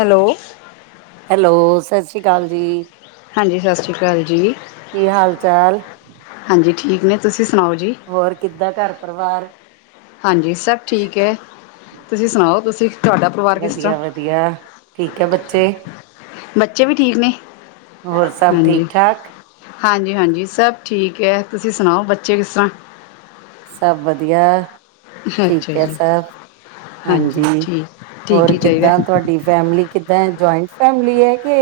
Hello hello, ਸਤਿ ਸ਼੍ਰੀ ਅਕਾਲ ਜੀ। ਹਾਂਜੀ, ਸਤਿ ਸ਼੍ਰੀ ਅਕਾਲ ਜੀ। ਕੀ ਹਾਲ ਚਾਲ? ਹਾਂਜੀ ਠੀਕ ਨੇ ਤੁਸੀਂ ਸ ਹੋਰ ਕਿੱਦਾਂ ਘਰ ਪਰਿਵਾਰ? ਹਾਂਜੀ, ਸਭ ਠੀਕ ਐ। ਤੁਸੀਂ ਸੁਣਾਓ, ਤੁਸੀਂ, ਤੁਹਾਡਾ ਪਰਿਵਾਰ ਕਿਸ ਤਰ੍ਹਾਂ? ਵਧੀਆ ਵਧੀਆ। ਠੀਕ ਹੈ ਬੱਚੇ? ਬੱਚ ਬੱਚੇ ਵੀ ਠੀਕ ਨੇ ਹੋਰ ਸਭ ਹਾਂਜੀ ਠੀਕ ਠਾਕ? ਹਾਂਜੀ ਹਾਂਜੀ, ਸਭ ਠੀਕ ਐ, ਤੁਸੀਂ ਸੁਣਾਓ ਬੱਚੇ ਕਿਸ ਤਰ੍ਹਾਂ? ਸਭ ਵਧੀਆ ਅੱਛਾ ਠੀਕ ਐ ਜੀ ਸਬ, ਹਾਂਜੀ, ਠੀਕ ਠੀਕ ਹੋਰ ਹੀ ਚਾਹੀਦਾ ਕਿੱਦਾਂ ਤੁਹਾਡੀ ਫੈਮਿਲੀ ਕਿੱਦਾਂ ਹੈ? ਜੁਆਇੰਟ ਫੈਮਲੀ ਹੈ ਕਿ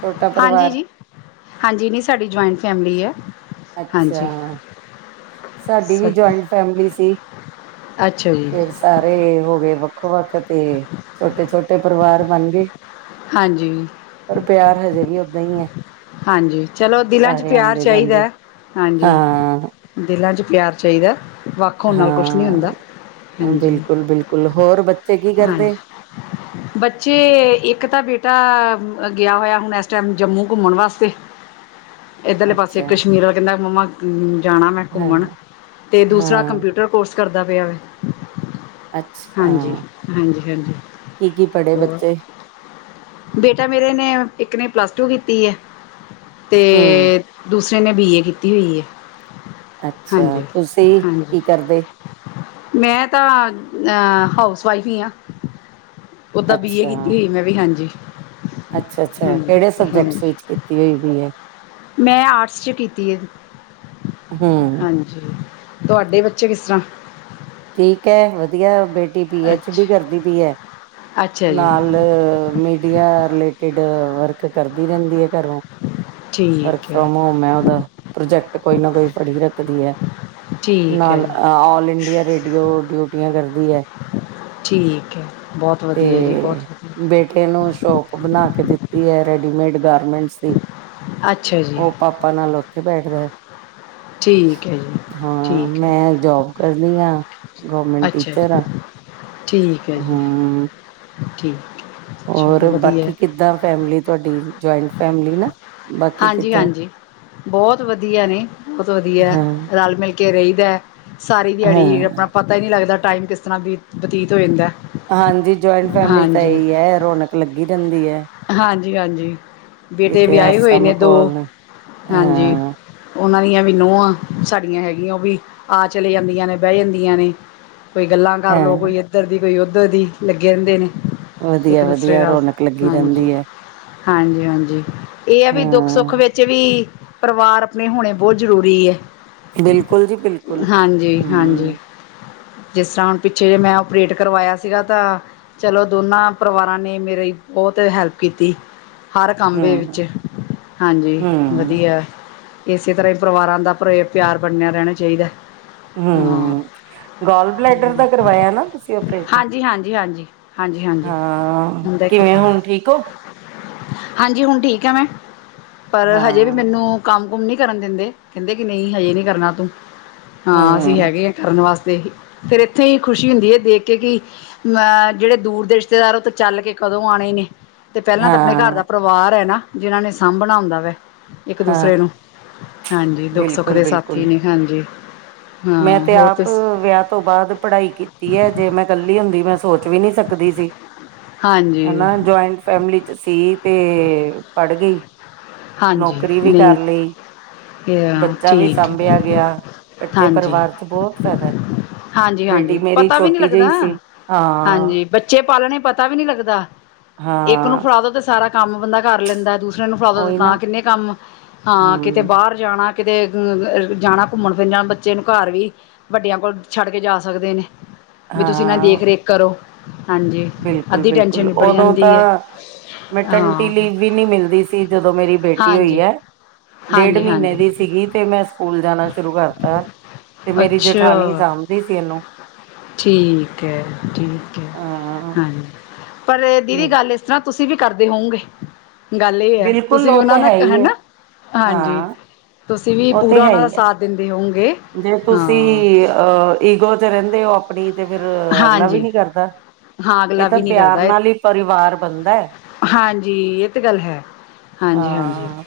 ਛੋਟਾ ਹਾਂਜੀ ਪਰਿਵਾਰ? ਜੀ, ਹਾਂਜੀ ਨ੍ਹੀ ਸਾਡੀ ਜੁਆਇੰਟ ਫੈਮਲੀ ਐ। ਅੱਛਾ, ਸਾਡੀ ਸਾ ਵੀ ਜੁਆਇੰਟ ਫੈਮਲੀ ਸੀ। ਅੱਛਾ ਜੀ ਫੇਰ ਸਾਰੇ ਹੋ ਗਏ ਵੱ ਵੱਖੋ-ਵੱਖ ਤੇ ਛੋਟੇ-ਛੋਟੇ ਪਰਿਵਾਰ ਬਣ ਗਏ। ਹਾਂਜੀ। ਦਈਂ ਐਂ। ਹਾਂਜੀ, ਚਲੋ ਦਿਲਾਂ ਚ ਪਿਆਰ ਜਾਂਦੇ। ਚਾਈਦਾ। ਹਾਂਜੀ ਹਾਂ ਦਿ ਦਿਲਾਂ ਚ ਪਿਆਰ ਚਾਈਦਾ। ਵੱਖ ਹੋਣ ਨਾਲ ਕੁਝ ਨ੍ਹੀਂ ਹਾਂ। ਹੁੰਦਾ, ਹਾਂਜੀ, ਬਿਲਕੁਲ ਬਿਲਕੁਲ ਹੋਰ ਬੱਚੇ ਕੀ ਹਾਂਜੀ, ਕਰਦੇ ਬੱਚੇ ਇੱਕ ਤਾਂ ਬੇਟਾ ਗਿਆ ਹੋਇਆ ਹੁਣ ਇਸ ਟਾਈਮ ਜੰਮੂ ਘੁੰਮਣ ਵਾਸਤੇ ਤੇ ਇੱਧਰਲੇ ਪਾਸੇ ਅੱਛਾ ਕਸ਼ਮੀਰਾ ਕਹਿੰਦਾ ਮੰਮਾ ਹੂੰ ਜਾਣਾ ਮੈਂ ਹਾਂ ਘੁੰਮਣ ਤੇ ਦੂਸਰਾ ਹਾਂ ਕੰਪਿਊਟਰ ਕੋਰਸ ਕਰਦਾ ਪਿਆ ਵੈ। ਅੱਛਾ ਹਾਂਜੀ, ਹਾਂ ਹਾਂਜੀ, ਹਾਂਜੀ। ਕੀ ਕੀ ਪੜ੍ਹੇ ਹੋਰ, ਬੱਚੇ ਬੇਟਾ ਮੇਰੇ ਨੇ ਇੱਕ ਨੇ ਪਲੱਸ ਟੂ ਕੀਤੀ ਹੈ। [inaudible] ਤੇ ਹਮ ਦੂਸ ਇੰਨੇ ਬੀ ਏ ਕੀਤੀ ਹੋਈ ਹੈ। ਅੱਛਾ, ਹਾਂਜੀ ਤੁਸੀਂ ਹਾਂਜੀ ਕੀ ਕਰਦੇ? ਮੈਂ ਤਾਂ ਆ ਹਾਊਸ ਵਾਈਫ ਹੀ ਹਾਂ। ਓਦਾਂ ਬੀਏ ਅੱਛਾ ਕੀਤੀ ਹੋਈ ਮੈਂ ਵੀ, ਹਾਂਜੀ। ਅੱਛਾ ਅੱਛਾ ਹਾਂਜੀ ਕਿਹੜੇ ਹਾਂਜੀ ਸਬਜੈਕਟਸ ਵਿੱਚ ਕੀਤ ਐ ਹੂਈ ਹੈ ਮੈਂ, ਆਰਟਸ ਚ ਕੀਤੀ ਐ ਹਮ ਹਾਂਜੀ। ਤੁਹਾਡੇ ਬੱਚੇ ਕਿਸ ਤਰ੍ਹਾਂ? ਠੀਕ ਐ ਵਧੀਆ ਬੇਟਾ। ਟੀ ਬੀ- ਅਚ ਡੀ ਅੱਛਾ ਕਰਦੀ ਪਈ ਐ। ਅੱਛਾ ਜੀ ਨਾਲ ਮੀਡੀਆ ਰਿਲੇਟਿਡ ਵਰਕ ਕਰਦੀ ਰਹਿੰਦੀ ਹੈ ਘਰੋਂ ਵਰਕ ਠੀਕ ਹੈ ਫਰੋਮ ਹੋਮ ਹੈ ਉਹਦਾ ਪ੍ਰੋਜੈਕ ਕੋਈ ਨਾ ਕੋਈ ਫੜੀ ਰੱਖਦੀ ਹੈ। ਠੀਕ ਹੈ ਨਾਲ ਜੀ ਆਲ ਇੰਡੀਆ ਰੇਡੀ ਹੋਰ ਡਿਊਟੀਆਂ ਕਰਦੀ ਹੈ। ਠੀਕ ਹੈ। ਬਹੁਤ ਵਧੀਆ ਜੀ, ਬਹੁਤ ਵਧੀਆ। ਓ ਬਣਾ ਕੇ ਦਿੱਤੀ ਐ ਰੈਡੀਮੇਡ ਗਾਰਮੈਂਟਸ ਦੀ। ਅੱਛਾ ਜੀ ਉਹ ਪਾਪਾ ਨਾਲ ਓਥੇ ਬੈਠ ਠੀਕ [unintelligible] ਹੈ ਜੀ ਹਾਂ ਠੀਕ ਹੈ ਮੈਂ ਜੀ ਜੋਬ ਕਰਨੀ ਆ। ਗੌਰਮੈਂਟ ਅੱਛਾ ਟੀਚਰ ਜੀ ਆ। [unintelligible] ਠੀਕ ਐ ਜੀ। ਹਮ ਠੀਕ [unintelligible] ਚਲੋ ਹੋਰ ਵਧੀਆ ਬਾਕੀ ਕਿੱਦਾਂ ਫੈਮਲੀ ਤੁਹਾਡੀ। ਜੋਆਂਇੰਟ ਫੈਮਲੀ ਨਾ। ਬਾਕੀ ਕਿੱਦਾਂ ਹਾਂਜੀ-ਹਾਂਜੀ, ਬੌਹੁਤ ਵਧੀਆ ਨੇ! ਬੌਹੁਤ ਵਧੀਆ ਹਾਂ ਰੱਲ ਮਿਲ ਕੇ ਕੇ ਰਹੀਦਾ ਸਾਰੀ ਹਾਂ ਦਿਹਾੜੀ ਹੀ ਆਪਣਾ ਪਤਾ ਹੀ ਨਹੀਂ ਲੱਗਦਾ ਟਾਈਮ ਕਿਸ ਤਰ੍ਹਾਂ ਬ ਬਤੀਤ ਹੋ ਜਾਂਦਾ ਐ। ਹਾਂਜੀ ਜੋਆਇੰਟ ਫੈਮਲੀ ਸਹੀ ਐ! ਰੌਣਕ ਲੱਗੀ ਜਾਂਦੀ ਹੈ। ਹਾਂਜੀ-ਹਾਂਜੀ ਬੇਟੇ ਕਿਤੇ ਵਿਆਹੇ ਹਾਸਾ ਹੋਏ ਨੇ ਦੋ ਮਖੌਲ ਨੇ। ਹਾਂਜੀ। ਹਾਂ ਉਹਨਾਂ ਦੀਆਂ ਵੀ ਨੂੌਂ ਆ। ਸਾਡੀਆਂ ਹੈਗੀਆਂ ਉਹ ਵੀ ਆ ਚਲੇ ਜਾਂਦੀਆਂ ਨੇ ਬਹਿ ਜਾਂਦੀਆਂ ਨੇ ਕੋਈ ਗੱਲਾਂ ਕਰਲੋ, ਕੋਈ ਹਾਂ ਐਧਰ ਦੀ ਕੋਈ [unintelligible] ਦੋ ਦੀਣ ਲੱਗੇ ਹੁੰਦੇ ਨੇ ਇੱਕ ਵਧੀਆ ਦੂਸਰੇ ਵਧੀਆ ਨਾਲ ਰੌਣਕ ਲੱਗੀ ਹਾਂਜੀ ਜਾਂਦੀ ਹੈ। ਹਾਂਜੀ, ਹਾਂਜੀ ਇਹ ਆ ਵੀ ਦੁੱਖ ਹਾਂ ਸੁੱਖ ਵਿੱਚ ਵੀ ਪਰਿਵਾਰ ਆਪਣੇ ਹੋਣੇ ਬਹੁਤ ਜ਼ਰੂਰੀ ਹੈ। ਬਿਲਕੁਲ ਜੀ ਬਿਲਕੁਲ ਹਾਂਜੀ ਹਮ ਹਾਂਜੀ ਜਿਸ ਤਰ੍ਹਾਂ ਹੁਣ ਪਿੱਛੇ ਜੇ ਮੈਂ ਓਪਰੇਟ ਕਰਵਾਇਆ ਸੀਗਾ, ਤਾਂ ਚਲੋ ਦੋਨਾਂ ਪਰਿਵਾਰਾਂ ਨੇ ਮੇਰੇ ਬਹੁਤ ਹੈਲਪ ਕੀਤੀ। ਹਰ ਕੰਮ ਦੇ ਹੂੰ, ਵਿੱਚ ਹਾਂਜੀ ਹੂੰ, ਵਧੀਆ ਏ ਇਸੇ ਤਰ੍ਹਾਂ ਹੀ ਪਰਿਵਾਰਾਂ ਦਾ ਪਰ ਪਿਆਰ ਬਣਿਆ ਰਹਿਣਾ ਚਾਹੀਦਾ। ਹਾਂ ਹਮ, ਗੋਲ ਬਲੈਡਰ ਦਾ ਕਰਵਾਇਆ ਨਾ ਤੁਸੀਂ ਓਪਰੇਟ ਹਾਂਜੀ ਹਾਂਜੀ ਹਾਂਜੀ ਹਾਂਜੀ ਹਾਂਜੀ ਹਾਂ ਹੁੰਦਾ ਹੀ ਕਿਵੇਂ ਹੁਣ ਕਰਵਾਇਆ ਠੀਕ ਹੋ। ਹਾਂਜੀ ਹੁਣ ਠੀਕ ਆ ਮੈਂ ਪਰ ਹਜੇ ਵੀ ਹਾਂ, ਮੈਨੂੰ ਕੰਮ ਕੁਮ ਨੀ ਕਰਨ ਦਿੰਦੇ ਕਹਿੰਦੇ ਕਿ ਨਹੀਂ ਹਜੇ ਨਹੀ ਕਰਨਾ ਤੂੰ ਹਾਂ ਅਸੀਂ ਹੂੰ, ਹੈਗੇ ਹ ਕਰਨ ਵਾਸਤੇ ਅਤੇ ਫਿਰ ਇੱਥੇ ਹੀ ਖੁਸ਼ੀ ਹੁੰਦੀ ਹੈ, ਦੇਖ ਕੇ ਕਿ ਮ ਜਿਹੜੇ ਦੂਰ ਦੇ ਰਿਸ਼ਤੇਦਾਰ ਉਹ ਤੋਂ ਚੱਲ ਕੇ ਕਦੋਂ ਆਉਣੇ ਨੇ ਤੇ ਪਹਿਲਾਂ ਤਾਂ ਆਪਣੇ ਘਰ ਹਾਂ, ਦਾ ਪਰਿਵਾਰ ਹੈ ਨਾ ਜਿਨਾਂ ਨੇ ਸਾਂਭਣਾ ਹੁੰਂਦਾ ਵੇ ਇੱਕ ਹਾਂ ਦੂਸਰੇ ਨੂੰ ਹਾਂਜੀ ਦੁੱਖ ਸੁੱਖ ਬਿਲਕੁਲ, ਦੇ ਸਾਥੀ ਬਿਲਕੁਲ ਨੇ ਹਾਂਜੀ ਮੈਂ ਹਾਂ ਤੇ ਹੋਰ ਆਪ ਤੁਸ ਵਿਆਹ ਤੋਂ ਬਾਅਦ ਪੜ੍ਹਾਈ ਕੀਤੀ ਹੈ, ਜੇ ਮੈਂ ਇਕੱਲੀ ਹੁੰਦੀ ਮੈਂ ਸੋਚ ਵੀ ਨਹੀਂ ਸਕਦੀ ਸੀ। ਹਾਂਜੀ ਹਨਾ ਜੁਆਇੰਟ ਫੈਮਲੀ ਚ ਸੀ ਤੇ ਪੜ੍ਹ ਗਈ। ਹਾਂਜੀ ਨੌਕਰੀ ਵੀ ਨਹੀਂ ਕਰ ਲਈ ਬੱਚਾ ਵੀ ਠੀਕ ਸਾਂਭਿਆ ਗਿਆ। ਹਾਂਜੀ, ਪਰਿਵਾਰ ਚ ਬਹੁਤ ਫਾਇਦਾ ਬੇਟੀ ਹਾਂਜੀ ਮੇਰੀ ਪਤਾ ਵੀ ਨੀ ਛੋਟੀ ਲੱਗਦਾ ਜਿਹੀ ਸੀ ਹਾਂ, ਹਾਂਜੀ ਬੱਚੇ ਪਾਲਣੇ ਪਤਾ ਵੀ ਨੀ ਲੱਗਦਾ ਇੱਕ ਨੂੰ ਹਾਂ ਫੜਾ ਦੋ ਤੇ ਸਾਰਾ ਕੰਮ ਬੰਦਾ ਕਰ ਲੈਂਦਾ ਦੂਸ ਮੈਨੂੰ ਫੜਾ ਦੋ ਜੀ। ਉਹੀ ਨਾ ਤਾਂ ਕਿੰਨੇ ਕੰਮ ਹਾਂ ਕਿਤੇ ਹਮ ਬਾਹਰ ਜਾਣਾ ਕਿਤੇ ਅ ਜਾਣਾ ਘੁੰਮਣ ਫਿਰਨ ਜਾ ਬੱਚੇ ਨੂੰ ਘਰ ਵੀ ਵੱਡਿਆਂ ਕੋਲ ਛੱਡ ਕੇ ਜਾ ਸਕਦੇ ਨੇ ਵੀ ਤੁਸੀਂ ਇਹਨਾਂ ਦੀ ਹਾਂ ਦੇਖ ਰੇਖ ਕਰੋ ਹਾਂ ਬਿਲਕੁਲ ਬਿਲਕੁਲ ਉਦੋਂ ਤਾਂ ਹੈ ਮੈਟਨਟੀ ਹਾਂ ਲੀਵ ਵੀ ਨਹੀਂੀ ਮਿਲਦੀ ਸੀ ਜਦੋਂ ਮੇਰੀ ਬੇਟੀ ਹੋਈ ਹਾਂਜੀ ਹੈ ਡੇਢ ਹਾਂਜੀ ਮਹੀਨੇ ਹਾਂਜੀ ਦੀ ਸੀਗੀ ਤੇ ਮੈਂ ਸਕੂਲ ਜਾਣਾ ਸ਼ੁਰੂ ਕਰਤਾ ਤੇ ਮੇਰੀ ਜਠਾਨੀ ਅੱਛਾ ਸਾਂਭਦੀ ਸੀ ਇਹਨੂੰ ਠੀਕ ਹੈ ਠੀਕ ਹੈ ਹਮ ਹਾਂਜੀ ਪਰ ਦੀਦੀ ਗੱਲ ਇਸ ਤਰ੍ਹਾਂ ਤੁਸੀਂ ਅਸੀਂ ਵੀ ਕਰਦੇ ਹੋਉਗੇ ਗੱਲ ਇਹ ਹੈ ਬਿਲਕੁਲ ਤੁਸੀਂ ਵੀ ਉਹ ਤਾਂ ਉਹਨਾਂ ਹੈ ਨਾਲ ਹੀ ਹੈ ਹਨਾ ਹਾਂਜੀ ਹਾਂ ਤੁਸੀਂ ਵੀ ਉਹ ਪੂਰਾ ਤੇ ਹੈ ਉਹਨਾਂ ਦਾ ਹੀ ਹੈ ਸਾਥ ਦਿੰਦੇ ਹੋਵੋਗੇ ਜੇ ਤੁਸੀਂ ਹਾਂ ਅਹ ਈਗੋ ਚ ਰਹਿੰਦੇ ਹੋ ਆਪਣੀ ਤੇ ਫਿਰ ਅਗਲਾ ਵੀ ਹਾਂਜੀ ਨੀ ਕਰਦਾ ਹਾਂ ਇਹ ਅਗਲਾ ਤਾਂ ਵੀ ਨਹੀਂ ਪਿਆਰ ਕਰਦਾ ਇਹ ਨਾਲ ਹੀ ਪਰਿਵਾਰ ਬਣਦਾ ਹੈ ਜੀ ਇਹ ਤੇ ਗੱਲ ਹੈ ਹਾਂਜੀ ਹਾਂਜੀ ਹ ਹਾਂ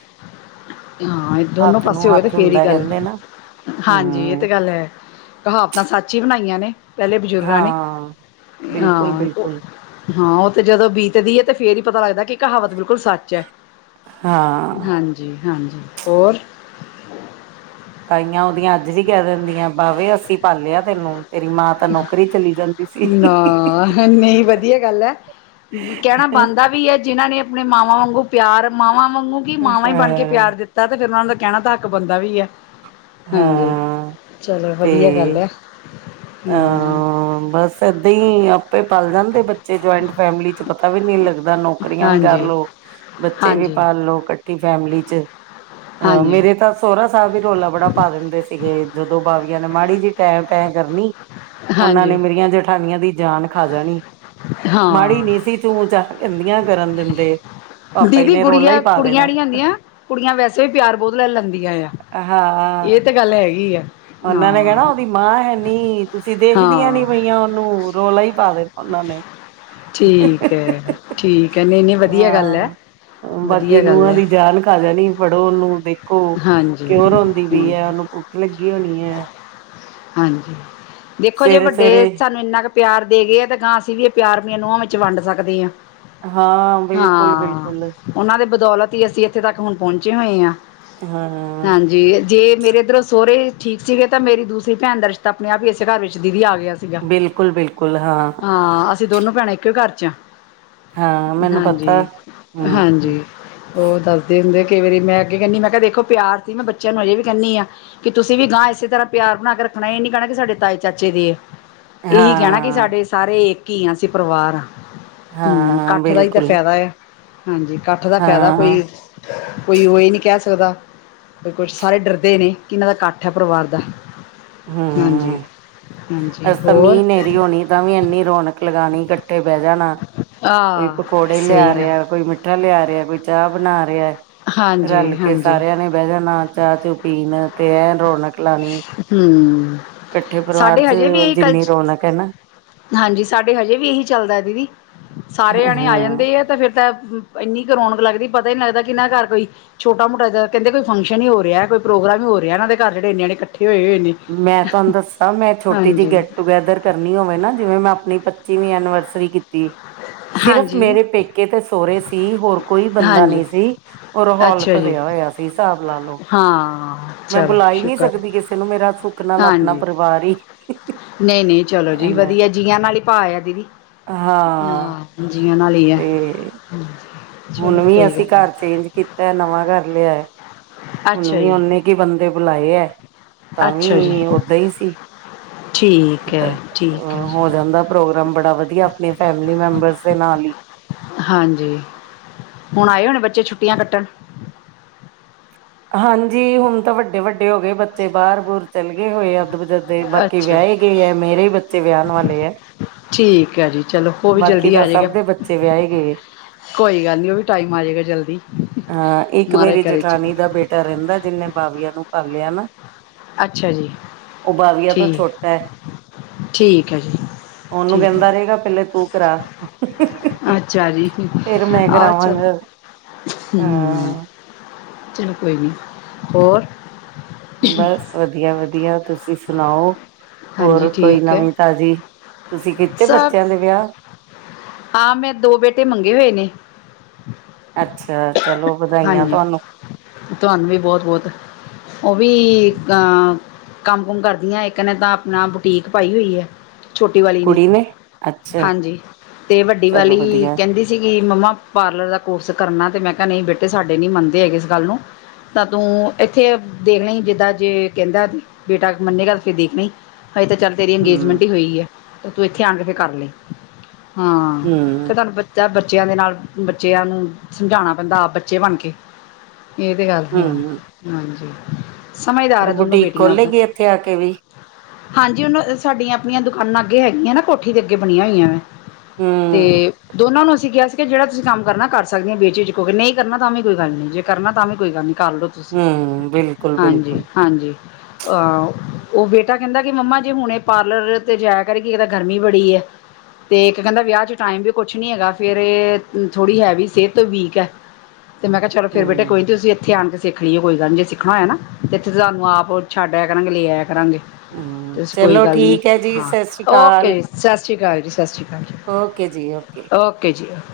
ਹਾਂ ਇਹ ਦੋਨੋ ਹੱਥ ਪਾਸੇ ਨੂੰ ਹੋਏ ਤੇ ਹੱਥ ਫੇਰ ਹੀ ਹੁੰਦਾ ਗੱਲ ਕਹਿੰਦੇ ਨਾ ਹਾਂਜੀ ਇਹ ਹਮ ਤੇ ਗੱਲ ਹੈ ਕਹਾਵਤਾਂ ਸੱਚ ਹੀ ਬਣਾਈਆਂ ਨੇ ਪਹਿੰ ਬਜ਼ੁਰਗਾਂ ਨੇ ਹਾਂ ਹਾਂ ਬਿਲਕੁਲ-ਬਿਲਕੁਲ ਹਾਂ ਉਹ ਤੇ ਜਦੋਂ ਬੀਤਦੀ ਹੈ ਤੇ ਫੇਰ ਵੀ ਪਤਾ ਲੱਗਦਾ ਕਹਾਵਤ ਬਿਲਕੁਲ ਸੱਚ ਹੈ ਹਾਂ। ਹਾਂਜੀ ਹਾਂਜੀ ਹੋਰ ਤਾਈਆਂ ਉਹਦੀਆਂ ਅੱਜ ਵੀ ਕਹਿ ਦਿੰਦੇ ਦੀਆਂ ਬਾਾਹਵੇ ਅਸੀਂ ਪਾਲਿਆ ਤੈਨੂੰ ਪਹਿਰੀ ਮਾਂ ਤਾਂ ਨੌਕਰੀ ਚਲੀ ਜ ਜਾਦੀ ਨਾ ਨਹੀਂ ਵਧੀਆ ਗੱਲ ਹੈ ਕਹਿਣਾ ਬਣਦਾ ਵੀ ਹੈ ਜਿਹਨਾਂ ਨੇ ਆਪਣੇ ਮਾਵਾਂ ਵਾਂਗੂ ਪਿਆਰ ਮਾਵਾਂ ਵਗ ਕਿ ਮਾਵਾਂ ਹੀ ਬਣ ਕੇ ਹਾਂ, ਪਿਆਰ ਦਿੱਤਾ ਫਿਰਰ ਉਹਨਾਂ ਦਾ ਕਹਿਣਾ ਤੱਕ ਬੰਦਾ ਵੀ ਹੈ ਹਾਂਜੀ ਹਾਂ ਚਲੋ ਤੇ ਵਧੀਆ ਗੱਲ ਹੈ ਹਮ ਬ ਏਦਾਂ ਹੀ ਆਪੇ ਪਲ ਜਾਂਦੇ ਬੱਚੇ ਜੁਆਇੰਟ ਫੈਮਿਲੀ ਚ ਪਤਾ ਵੀ ਨੀ ਲੱਗਦਾ ਨੌਕਰੀਆਂ ਵੀ ਹਾਂਜੀ ਕਰਲੋ ਬੱਚੇ ਵੀ ਹਾਂਜੀ ਪਾਲ ਲੋੋ ਫੈਮਿਲੀ ਚ ਅਹ ਹਾਂਜੀ ਮੇਰੇ ਤਾਂ ਸੋਹਰਆ ਸਾਹਿਬ ਵੀ ਰੋਲਾ ਬੜਾ ਪਾ ਦਿੰਦੇ ਸੀਗੇ ਜਦੋਂ ਬਵੀੀਆਂ ਮਾੜੀ ਜੀ ਟੈਮ ਪੈ ਕਰਨੀ ਹਾਂਜੀ ਪਠਾਨੀਆਂ ਦੀ ਜਾਨ ਖਾ ਜਾਣੀ ਹਾਂ ਮਾੜੀ ਨੀ ਸੀ ਚੂੰ ਚਾਹ ਕਰਨ ਦਿੰਦੇ ਪਾਪਾ ਜੀ ਦੀਦੀ ਨੇ ਰੌਲਾ ਹੀ ਗੁੜੀਆਂ ਪਾ ਕੁੜੀਆਂ ਦੇਣਾ ਨਹੀਂੀ ਹੁੰਦੀਆਂ ਕੁੜੀਆਂ ਵੈਸੇ ਵੀ ਪਿਆਰ ਬਹੁਤ ਲੈ ਲੈਂਦੀਆਂ ਆ ਹਾਂ ਇਹ ਤੇ ਗੱਲ ਹੈਗੀ ਆ ਉਹਨਾਂ ਨੇ ਹਾਂ ਕਹਿਣਾ ਉਹਦੀ ਮਾਂ ਹੈਨੀ ਤੁਸੀਂ ਦੇਖਦੀਆਂ ਨੀ ਹਾਂ। ਨੂੰ ਰੌਲਾ ਹੀ ਪਾ ਦੇ ਉਹਨਾਂ ਨੇ ਠੀਕ ਹੈ ਠੀਕ ਹੈ ਨਹੀਂ ਨਹੀਂ ਵਧੀਆ ਗੱਲ ਹੈ ਹਾਂ ਬਾਕੀ ਵਧੀਆ ਗੱਲ ਨੂੰਹਾਂ ਹੈ ਘ ਹਾਂਜੀ, ਕਿਉਰ ਹੋਂਦੀ ਵੀਈ ਹਮ ਹੈ ਉਹਨੂੰ ਭੁੱਖ ਲੱਗੀ ਕੀ ਹੋਣੀ ਹੈ [unintelligible] ਦੇਖੋ ਜੇ ਸਵੇਰੇ ਵੱਡੇ ਸਵੇਰੇ ਸਾਨੂੰ ਇੰਨਾ ਕੁ ਪਿਆਰ ਦੇ ਗਏ ਆ ਤਾਂ ਗਾਂ ਅਸੀਂ ਵੀ ਇਹ ਪਿਆਰ ਵੀੀਆਂ ਨੂੰਹਾਂ ਵਿੱਚ ਵੰਡ ਸਕਦੇ ਹਾਂ ਹਾਂ ਬਿਲਕੁਲ ਹਾਂ ਬਿਲਕੁਲ ਉਹਨਾਂ ਦੇ ਬਦੌਲਤ ਅਸੀਂ ਇੱਥੇ ਤੱਕ ਹੁਣ ਪਹੁੰਚੇ ਹੋਏ ਹਾਂ ਹਾਂ ਹਾਂਜੀ ਜੇ ਮੇਰੇ ਇੱਰੋਂ ਸਹੁਰਰੇ ਠੀਕ ਸੀਗੇ ਤਾਂ ਮੇਰੀ ਦੂਸਰੇ ਭੈਣ ਦਾ ਰਿਸ਼ਤਾ ਆਪਣੇ ਆਪ ਹੀ ਇਸੇ ਘਰ ਵਿੱਚ ਦੀਦੀ ਆ ਗ ਗਿਆ ਸੀਗਾ ਬਿਲਕੁਲ ਬਿਲਕੁਲ ਹਾਂ ਹਾਂ ਅਸੀਂ ਦੋਨੋ ਭੈਣਾਂ ਇੱਕੋ ਕਰ ੱਚਾ ਹਾਂ ਮੈਨੂੰ ਪਤਾ ਹਾਂਜੀ ਹਮ ਹਾਂਜੀ ਉਹ ਦੱਸਦੇ ਹੁੰਦੇ ਕਈ ਵਾਰੀ ਮੈਂ ਅੱਗੇ ਕਹਿੰਦੀ ਮੈਂ ਕਿਹਾ ਦੇਖੋ ਪਿਆਰ ਸੀ ਮੈਂ ਬੱਚਿਆਂ ਨੂੰ ਅਜੇ ਵੀ ਕਹਿੰਦੀ ਹਾਂ ਕਿ ਤੁਸੀਂ ਵੀ ਗਾਂ ਇਸੇ ਤਰ੍ਹਾਂ ਪਿਆਰ ਬਣਾ ਕੇ ਰੱਖਣਾ ਇਹ ਨੀ ਕਹਿਣਾ ਕਿ ਸਾਡੇਾਏ ਚਾਚੇ ਦੇ ਆ ਇਹੀ ਕਹਿਣਾ ਕਿ ਹਾਂ ਸਾਡੇ ਸਾਰੇ ਘੀਆਂ ਸੀ ਪਰਿਵਾਰ ਹਮ ਹਾਂ ਕੱਠ ਦਾ ਹੀ ਤਾਂ ਬਿਲਕੁਲ ਫਾਇਦਾ ਆ ਹਾਂਜੀ ਇਕੱਠ ਦਾ ਕਾਇਦਾ ਹਾਂ ਕੋਈ ਕੋਈ ਉਹ ਇਹ ਨਹੀਂ ਕਹਿ ਸਕਦਾ ਕੁਛ ਸਾਰੇ ਡਰਦੇ ਨੇ ਕਿਨਾਂ ਦਾ ਇਕੱਠ ਹੈ ਪਰਿਵਾਰ ਦਾ ਹਾਂਜੀ। ਹਮ ਹਾਂਜੀ ਅਸ ਤਾਂ ਹੋਰ ਮੀਂਹ ਹਨੇਰੀ ਹੋਣੀ ਤਾਂ ਵੀ ਇੰਨੀ ਰੌਣਕ ਲਗਾਉਣੀ ੇ ਬਹਿ ਜਾਣਾ ਕੋਈ ਆਹ ਪਕੌੜੇ ਸਹੀ ਲਿਆ ਗੱਲ ਰਿਹਾ ਕੋਈ ਮਿੱਠਾ ਲਿਆ ਰਿਹਾ ਰਿ ਕੋਈ ਚਾਹ ਬਣਾ ਰਿਹਾ ਹਾਂਜੀ, ਰਲ ਕੇ ਹਾਂਜੀ। ਸਾਰਿਆਂ ਨੇ ਬਹਿ ਜਾਣਾ ਚਾਹ ਚੂ ਪੀਣ ਤੇ ਐਨ ਰੌਣਕ ਲਾਣੀ ਹਮ ਇਕੱਠੇ ਪਰਿਵਾਰ ਸਾਡੇ ਚ ਹਜੇ ਵੀ ਇਹੀ ਜਿੰਨੀ ਕਲਚ ਰੌਣਕ ਹੈ ਨਾ ਹਾਂਜੀ ਸਾਡੇ ਹਜੇ ਵੀ ਇਹੀ ਚੱਲਦਾ ਦੀਦੀ ਸਾਰੇ ਜਾਣੇ ਆ ਹਾਂ ਜਾਂਦੇ ਆ ਤੇ ਫਿਰ ਤਾਂ ਇੰਨੀ ਰੌਕ ਲੱਗ ਪਤਾ ਨ ਲੱਗਦਾ ਕਿ ਇਹਨਾਂ ਘਰ ਕੋਈਛੋਟਾ ਮੋਟਾ ਜ ਕਹਿੰਦੇ ਕੋਈ ਫੰਕਸ਼ਨ ਹੀ ਹੋ ਰਿਹਾ ਕੋਈ ਪ੍ਰੋਗਰਾ ਹੀ ਹੋ ਰਿਹਾ ਇਹਨਾਂ ਘ ਜਿਹੜੇ ਇੰਨੇਨਣੇ ਮੈਂ ਤੁਹਾਨੂੰ ਦੱਸਾਂ ਮੈਂ ਛੋਟੀ ਜਿਹੀ ਹਾਂਜੀ ਗੈਟ ਟੂਗੇੈਦਰ ਕਰਨੀ ਹੋਵੇ ਨਾ ਜਿਵੇਂ ਮੈਂ ਆਪਣੀ ਪੱਚੀਵੀ ਧੰਨਵਾਦ ਕੀਤੀ ਸਿਰਫ਼ ਹਾਂਜੀ ਮੇਰੇ ਪੇਕੇ ਤੇ ਸੋਹੁਰਰੇ ਸੀ ਹੋਰ ਕੋਈ ਬੰਦਾ ਹਾਂਜੀ ਨਹੀਂ ਸੀ ਉਹ ਰਾਹੌਲ ਅੱਛਾ ਜੀ ਭਰਿਆ ਹੋਇਆ ਸੀ ਹਿਸਾਬ ਲਾ ਲਓ ਹਾਂ ਮੈਂ ਚਲੋ ਬੁਲਾਈ ਨਹੀਂੀ ਸ਼ੁਕਰ ਹੈ। ਸਕਦੀ ਕਿਸੇ ਨੂੰ ਮੇਰਾ ਸੁ ਹਾਂਜੀ ਨਹੀਂ ਨਹੀਂ ਚਲੋ ਜੀ ਇਨਾ ਵਧੀਆ ਜੀਆਂ ਨਾਲ ਹੀ ਭਾ ਆ ਦੀਦੀ ਹਾਂ ਜੀਆਂ ਨਾਲ ਹੀ ਆ ਤੇ ਹੁਣ ਵੀ ਅਸੀਂ ਘਰ ਚੇਂਜ ਕੀਤਾ ਨਵਾਂ ਘਰ ਲਿਆਇ ਹੁਣ ਅੱਛਾ ਵੀ ਜੀ ਓਨੇ ਕੀ ਬੰਦੇ ਬੁਲਾਏ ਹੈ ਤਾਂ ਵੀ ਅੱਛਾ ਜੀ ਓਦਾਂ ਹੀ ਸੀ ਠੀਕ ਹੈ ਠੀਕ ਹੈ ਜੀ ਕੰਮ ਬੜਾ ਵਧੀਆ ਆਪਣੀ ਫੈਮਿਲੀ ਮੈਂਬਰਸ ਦੇ ਨਾਲ ਹੀ ਹਾਂਜੀ ਹੁਣ ਆਏ ਹੋਣੇ ਬੱਚੇ ਛੁੱਟੀਆਂ ਕੱਟਣ ਹਾਂਜੀ ਹੁਣ ਤਾਂ ਵੱਡੇ ਵੱਡੇ ਹੋ ਗਏ ਬੱਚੇ ਬਾਹਰ ਬਰ ਚਲੇ ਗਏ ਹੋਏ ਅੱਧ ਜਦ ਬਾਕੀ ਅੱਛਾ ਵਿਆਹ ਹੀ ਗਏ ਹੈ ਮੇਰੇ ਹੀ ਬੱਚੇ ਵਿਆਹਣ ਵਾਲੇ ਹੈ ਠੀਕ ਹੈ ਜੀ ਚਲੋ ਉਹ ਵੀ ਬਾਕੀ ਜਲਦੀ ਤਾਂ ਆ ਜਾਏਗਾ ਸਭ ਦੇ ਬੱਚੇ ਵਿਆਹੇ ਗਏ ਕੋਈ ਗੱਲ ਨਹੀਂ ਉਹ ਵੀ ਟਾਈਮ ਆ ਜਾਏਗਾ ਜਲਦੀ ਅਹ ਇੱਕ ਮਹਾਰਾਜ ਮੇਰੀ ਕਰੇ ਜਠਾਨੀ ਚਲੋ ਦਾ ਬੇਟਾ ਰਹਿੰਦਾ ਜਿਹਨੇ ਬਵੀਆ ਨੂੰ ਕਰ ਲਿਆ ਨਾ ਅੱਛਾ ਜੀ ਉਹ ਬਵੀਆ ਤੋਂ ਠੀਕ ਛੋਟ ਹੈ ਠੀਕ ਹੈ ਜੀ ਉਹਨੂੰ ਠੀਕ ਕਹਿੰਦਾ ਰਹੇਗਾ ਪਹਿਲੇ ਕਰਾ ਅਛਾ ਜੀ ਫੇਰ ਮੈਂ ਆ ਚਲੋ ਕਰਾਵਾਂਗਾ ਹਮ ਹਾਂ ਚਲੋ ਕੋਈ ਨਹੀਂੀ ਹੋਰ ਬਸ ਵਧੀਆ ਵਧੀਆ ਤੁਸੀਂ ਸੁਣਾਓ ਹੋਰ ਹਾਂਜੀ ਕੋਈ ਠੀਕ ਹੈ ਨਵੀਂ ਤਾਜ਼ੀ ਤੁਸੀਂ ਕਿਤੇ ਸਭ ਬੱਚਿਆਂ ਦੇ ਵਿਆਹ ਹਾਂ, ਮੈਂ ਦੋ ਬੇਟੇ ਮੰਗੇ ਹੋਏ ਨੇ। ਅੱਛਾ। ਚਲੋ ਵਧਾਈਆਂ ਹਾਂਜੀ, ਤੁਹਾਨੂੰ ਤੁਹਾਨੂੰ ਵੀ ਬਹੁਤ-ਬਹੁਤ। ਉਹ ਵੀ ਕੰਮ ਕੁਮ ਕਰਦੀਆਂ, ਇੱਕ ਨੇ ਤਾਂ ਆਪਣਾ ਬੁਟੀਕ ਪਾਈ ਹੋਈ ਹੈ। ਛੋਟੀ ਵਾਲੀ ਨੇ, ਕੁੜੀ ਅੱਛਾ ਹਾਂਜੀ ਤੇ ਵੱਡੀ ਚਲੋ ਵਾਲੀ ਵਧੀਆ ਕਹਿੰਦੀ ਸੀਗੀ- ਮੰਮਾ ਪਾਰਲਰ ਦਾ ਕੋਰਸ ਕਰਨਾ ਤੇ ਮੈਂ ਕਿਹਾ ਨਹੀਂ ਬੇਟਾ- ਅਤੇ ਸਾਡੇ ਨਹੀਂ ਮੰਨਦੇ ਹੈਗੇ ਇਸ ਗੱਲ ਨੂੰ, ਤਾਂ ਤੂੰ ਇੱਥੇ ਦੇਖ ਲਈ ਜਿੱਦਾਂ, ਜੇ ਕਹਿੰਦਾ ਬੇਟਾ ਮੰਨੇਗਾ ਤਾਂ ਫਿਰ ਦੇਖ ਲਈ। ਹਜੇ ਤਾਂ ਚੱਲ ਤੇਰੀ ਹੂੰ ਅੰਗੇਜਮੈਂਟ ਹੀ ਹੋਈ ਹੈ। ਤੇ ਤੂੰ ਇੱਥੇ ਆਣ ਕੇ ਫਿਰ ਕਰ ਲਈ। ਹਾਂ ਹੂੰ ਤੇ ਤੁਹਾਨੂੰ ਬਚਾ ਬੱਚਿਆਂ ਦੇ ਨਾਲ ਬੱਚਿਆਂ ਨੂੰ ਸਮਝਾਉਣਾ ਪੈਂਦਾ ਆਪ ਬੱਚੇ ਬਣ ਕੇ। ਇਹ ਤੇ ਗੱਲ ਹੈ, ਹੂੰ ਹਾਂਜੀ। ਸਮਝਦਾਰ ਫਿਰ ਹੈ ਦੋਨੋ ਬੁਟੀਕ ਬੇਟੀਆਂ ਓਦਾਂ ਖੋਲੇਗੀ, ਇੱਥੇ ਆ ਕੇ ਵੀ। ਹਾਂਜੀ, ਹੁਣ ਸਾਡੀਆਂ ਆਪਣੀਆਂ ਦੁਕਾਨਾਂ ਅੱਗੇ ਹੈਗੀਆਂ ਨਾ ਕੋਠੀ ਦੇ ਅੱਗੇ ਬਣੀਆਂ ਹੋਈਆਂ ਵਾਂ। ਤੇ ਹੂੰ ਦੋਨਾਂ ਨੂੰ ਅਸੀਂ- ਕਿਹਾ ਸੀਗਾ ਜਿਹੜਾ ਤੁਸੀਂ ਕੰਮ ਕਰਨਾ ਕਰ ਸਕਦੀਆ ਹੋ, ਬੇਝਿਜਕ ਹੋ ਕੇ। ਜੇ ਨਹੀਂ - ਕਰਨਾ ਤਾਂ ਵੀ ਕੋਈ ਗੱਲ ਨਹੀਂ, ਜੇ ਕਰਨਾ ਤਾਂ ਵੀ ਕੋਈ ਗੱਲ ਨੀ। ਕਰ ਲਓ ਤੁਸੀਂ, ਹੂੰ ਬਿਲਕੁਲ ਬਿਲਕੁਲ ਹਾਂਜੀ-ਹਾਂਜੀ, ਆ ਹੋ। ਉਹ ਬੇਟਾ ਕਹਿੰਦਾ ਕਿ ਮੰਮਾ ਜੇ ਹੁਣ ਇਹ ਪਾਰਲਰ 'ਤੇ ਜਾਇਆ ਕਰੇਗੀ। ਇੱਕ ਤਾਂ ਗਰਮੀ ਬੜੀ ਹੈ, ਅਤੇ ਇੱਕ ਕਹਿੰਦਾ ਵਿਆਹ 'ਚ ਟਾਈਮ ਵੀ ਕੁਛ ਨਹੀਂ ਹੈਗਾ, ਫਿਰ ਥੋੜ੍ਹੀ ਹੈ ਵੀ ਸਿਹਤ ਤੋਂ ਵੀਕ ਹੈ। ਤੇ ਮੈਂ ਕਿਹਾ ਚਲੋ ਫਿਰ ਬੇਟਾ ਹੂੰ ਕੋਈ ਨੀ, ਤੁਸੀਂ ਇੱਥੇ ਆਣ ਕੇ- ਸਿੱਖ ਲਈ ਏ, ਕੋਈ ਗੱਲੀ ਜੇ ਸਿੱਖਣਾ ਹੋਇਆ ਨਾ ਇੱਥੇ ਤੇ ਤੁਹਾਨੂੰ ਆਪ ਛੱਡਿਆ ਆਇਆ ਕਰਾਂਗੇ, ਲੈ ਆਇਆ ਕਰਾਂਗੇ। ਹੂੰ ਕੋਈ ਚਲੋ ਗੱਲ ਨੀ, ਠੀਕ ਹੈ ਜੀ ਸਤਿ ਸ਼੍ਰੀ ਓਕੇ ਅਕਾਲ ਜੀ। ਸਤਿ ਸ਼੍ਰੀ ਅਕਾਲ ਜੀ। ਸਤਿ ਸ਼੍ਰੀ ਅਕਾਲ ਜੀ। ਓਕੇ ਜੀ ਓਕੇ ਓਕੇ ਜੀ।